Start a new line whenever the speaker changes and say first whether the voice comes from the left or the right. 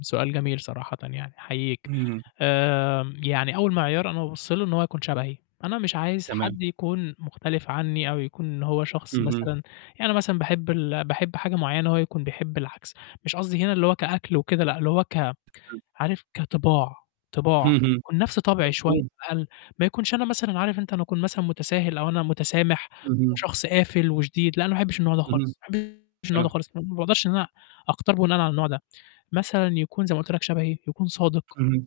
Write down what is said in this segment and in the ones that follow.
left: سؤال جميل صراحةً يعني، أحييك،
right: إمم.
left: آمم، يعني أول معيار أنا بابُص له إن هو يكون شبهي، أنا مش عايز
right: تمام.
left: حد يكون مختلف عني أو يكون إن هو شخص
right: اهم.
left: مثلًا يعني أنا مثلًا باحب ال باحب حاجة معيّنة هو يكون بيحب العكس، مش قصدي هنا اللي هو كأكل وكده لأ، اللي هو ك
right: تمام.
left: عارف كطباع، طباع،
right: اهم.
left: يكون نفْس طبعي شوية
right: مفهوم.
left: أو أقل، ما يكونش أنا مثلًا عارف أنت أنا أكون مثلًا متساهل أو أنا متسامح وهو
right: اهم.
left: شخص قافل وشديد، لأ، أنا ما أحبش النوع ده
right: اهم.
left: خالص، ما أحبش النوع ده
right: تمام.
left: خالص، ما باقدرش إن أنا أختار بناءً على النوع ده، مثلًا يكون زَي ما قُلت لك شبهي، يكون صادق،
right: اهم.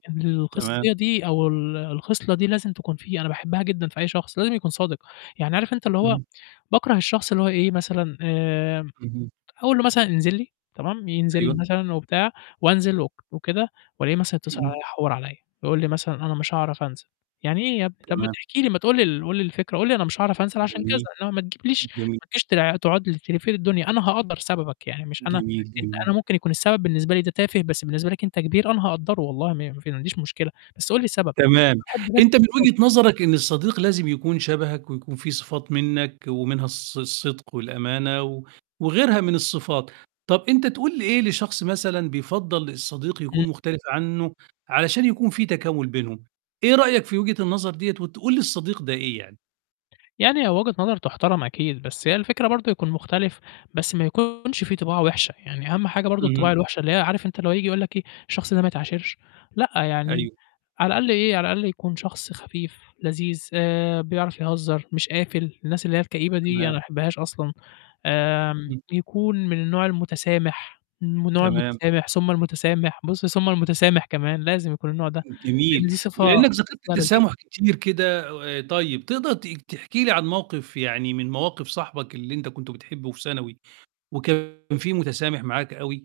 right: تمام.
left: الخصية دي أو ال الخصلة دي لازم تكون فيه، أنا باحبها جدًا في أي شخص، لازم يكون صادق، يعني عارف أنت اللي هو
right: اهم.
left: باكره الشخص اللي هو إيه مثلًا آمم،
right: اهم.
left: أقول له مثلًا انزل لي تمام ينزل
right: أيوه.
left: مثلًا وبتاع وأنزل وك وكده وألاقيه مثلًا يتصل
right: اهم.
left: عليَّ يحوّر عليَّ، يقول لي مثلًا أنا مش هاعرف أنزل، يعني إيه يابني! طَب ما
right: تمام.
left: تحكي لي ما تقول لي ال قُل لي الفكرة، قُل لي أنا مش هاعرف أنزل عشان كذا،
right: جميل.
left: إنما ما تجيبليش
right: جميل.
left: ما تجيش تلا تقعد لي تِلِفّ لي الدنيا، أنا هأقدَّر سببك يعني مش أنا
right: جميل،
left: أنت
right: جميل.
left: أنا ممكن يكون السبب بالنسبة لي ده تافه بس بالنسبة لك أنت كبير، أنا هاقدَّره والله م ما عنديش مشكلة، بس قُل لي السبب،
right: تمام،
left: باحب بس
right: أنت من
left: تكون صادق.
right: وجهة نظرك إن الصديق لازم يكون شبهك، ويكون فيه صفات منّك ومنها الص الصدق والأمانة، و وغيرها من الصفات، طَب أنت تقول إيه لشخص مثلًا بيفضَّل الصديق
left: إمم.
right: يكون مختلف عنه علشان يكون فيه تكامُل بينهم، إيه رأيك في وجهة النظر ديّة وتقول للصديق ده إيه يعني؟
left: يعني هي وجهة نظر تُحتَرَم أكيد، بس هي الفكرة برضو يكون مختلف بس ما يكونش فيه طباع وحشة، يعني أهَم حاجة برضو الطباع
right: اهم.
left: الوحشة اللي هي عارف أنت اللي هو ييجي يقول لك إيه، الشخص ده ما يتعاشرش، لأ، يعني
right: أيوه.
left: على الأقل إيه على الأقل يكون شخص خفيف، لذيذ، آآ، بيعرف يهزّر مش قافل، الناس اللي هي الكئيبة دي أنا ما
right: تمام.
left: باحبهاش أصلًا، آمم،
right: إمم.
left: يكون من النوع المتسامح، من النوع
right: تمام.
left: المتسامح، ثم المتسامح، بُصّ، ثم المتسامح كمان، لازم يكون النوع ده، لإن
right: جميل،
left: دي صفة
right: ولإنك ذكرت
left: خصلة لذيذة.
right: التسامح كتير كده، طيب تقدَر ت تحكي لي عن موقف يعني من مواقف صاحبك اللي أنت كنت بتحبه في ثانوي، وكان فيه متسامح معاك أوي؟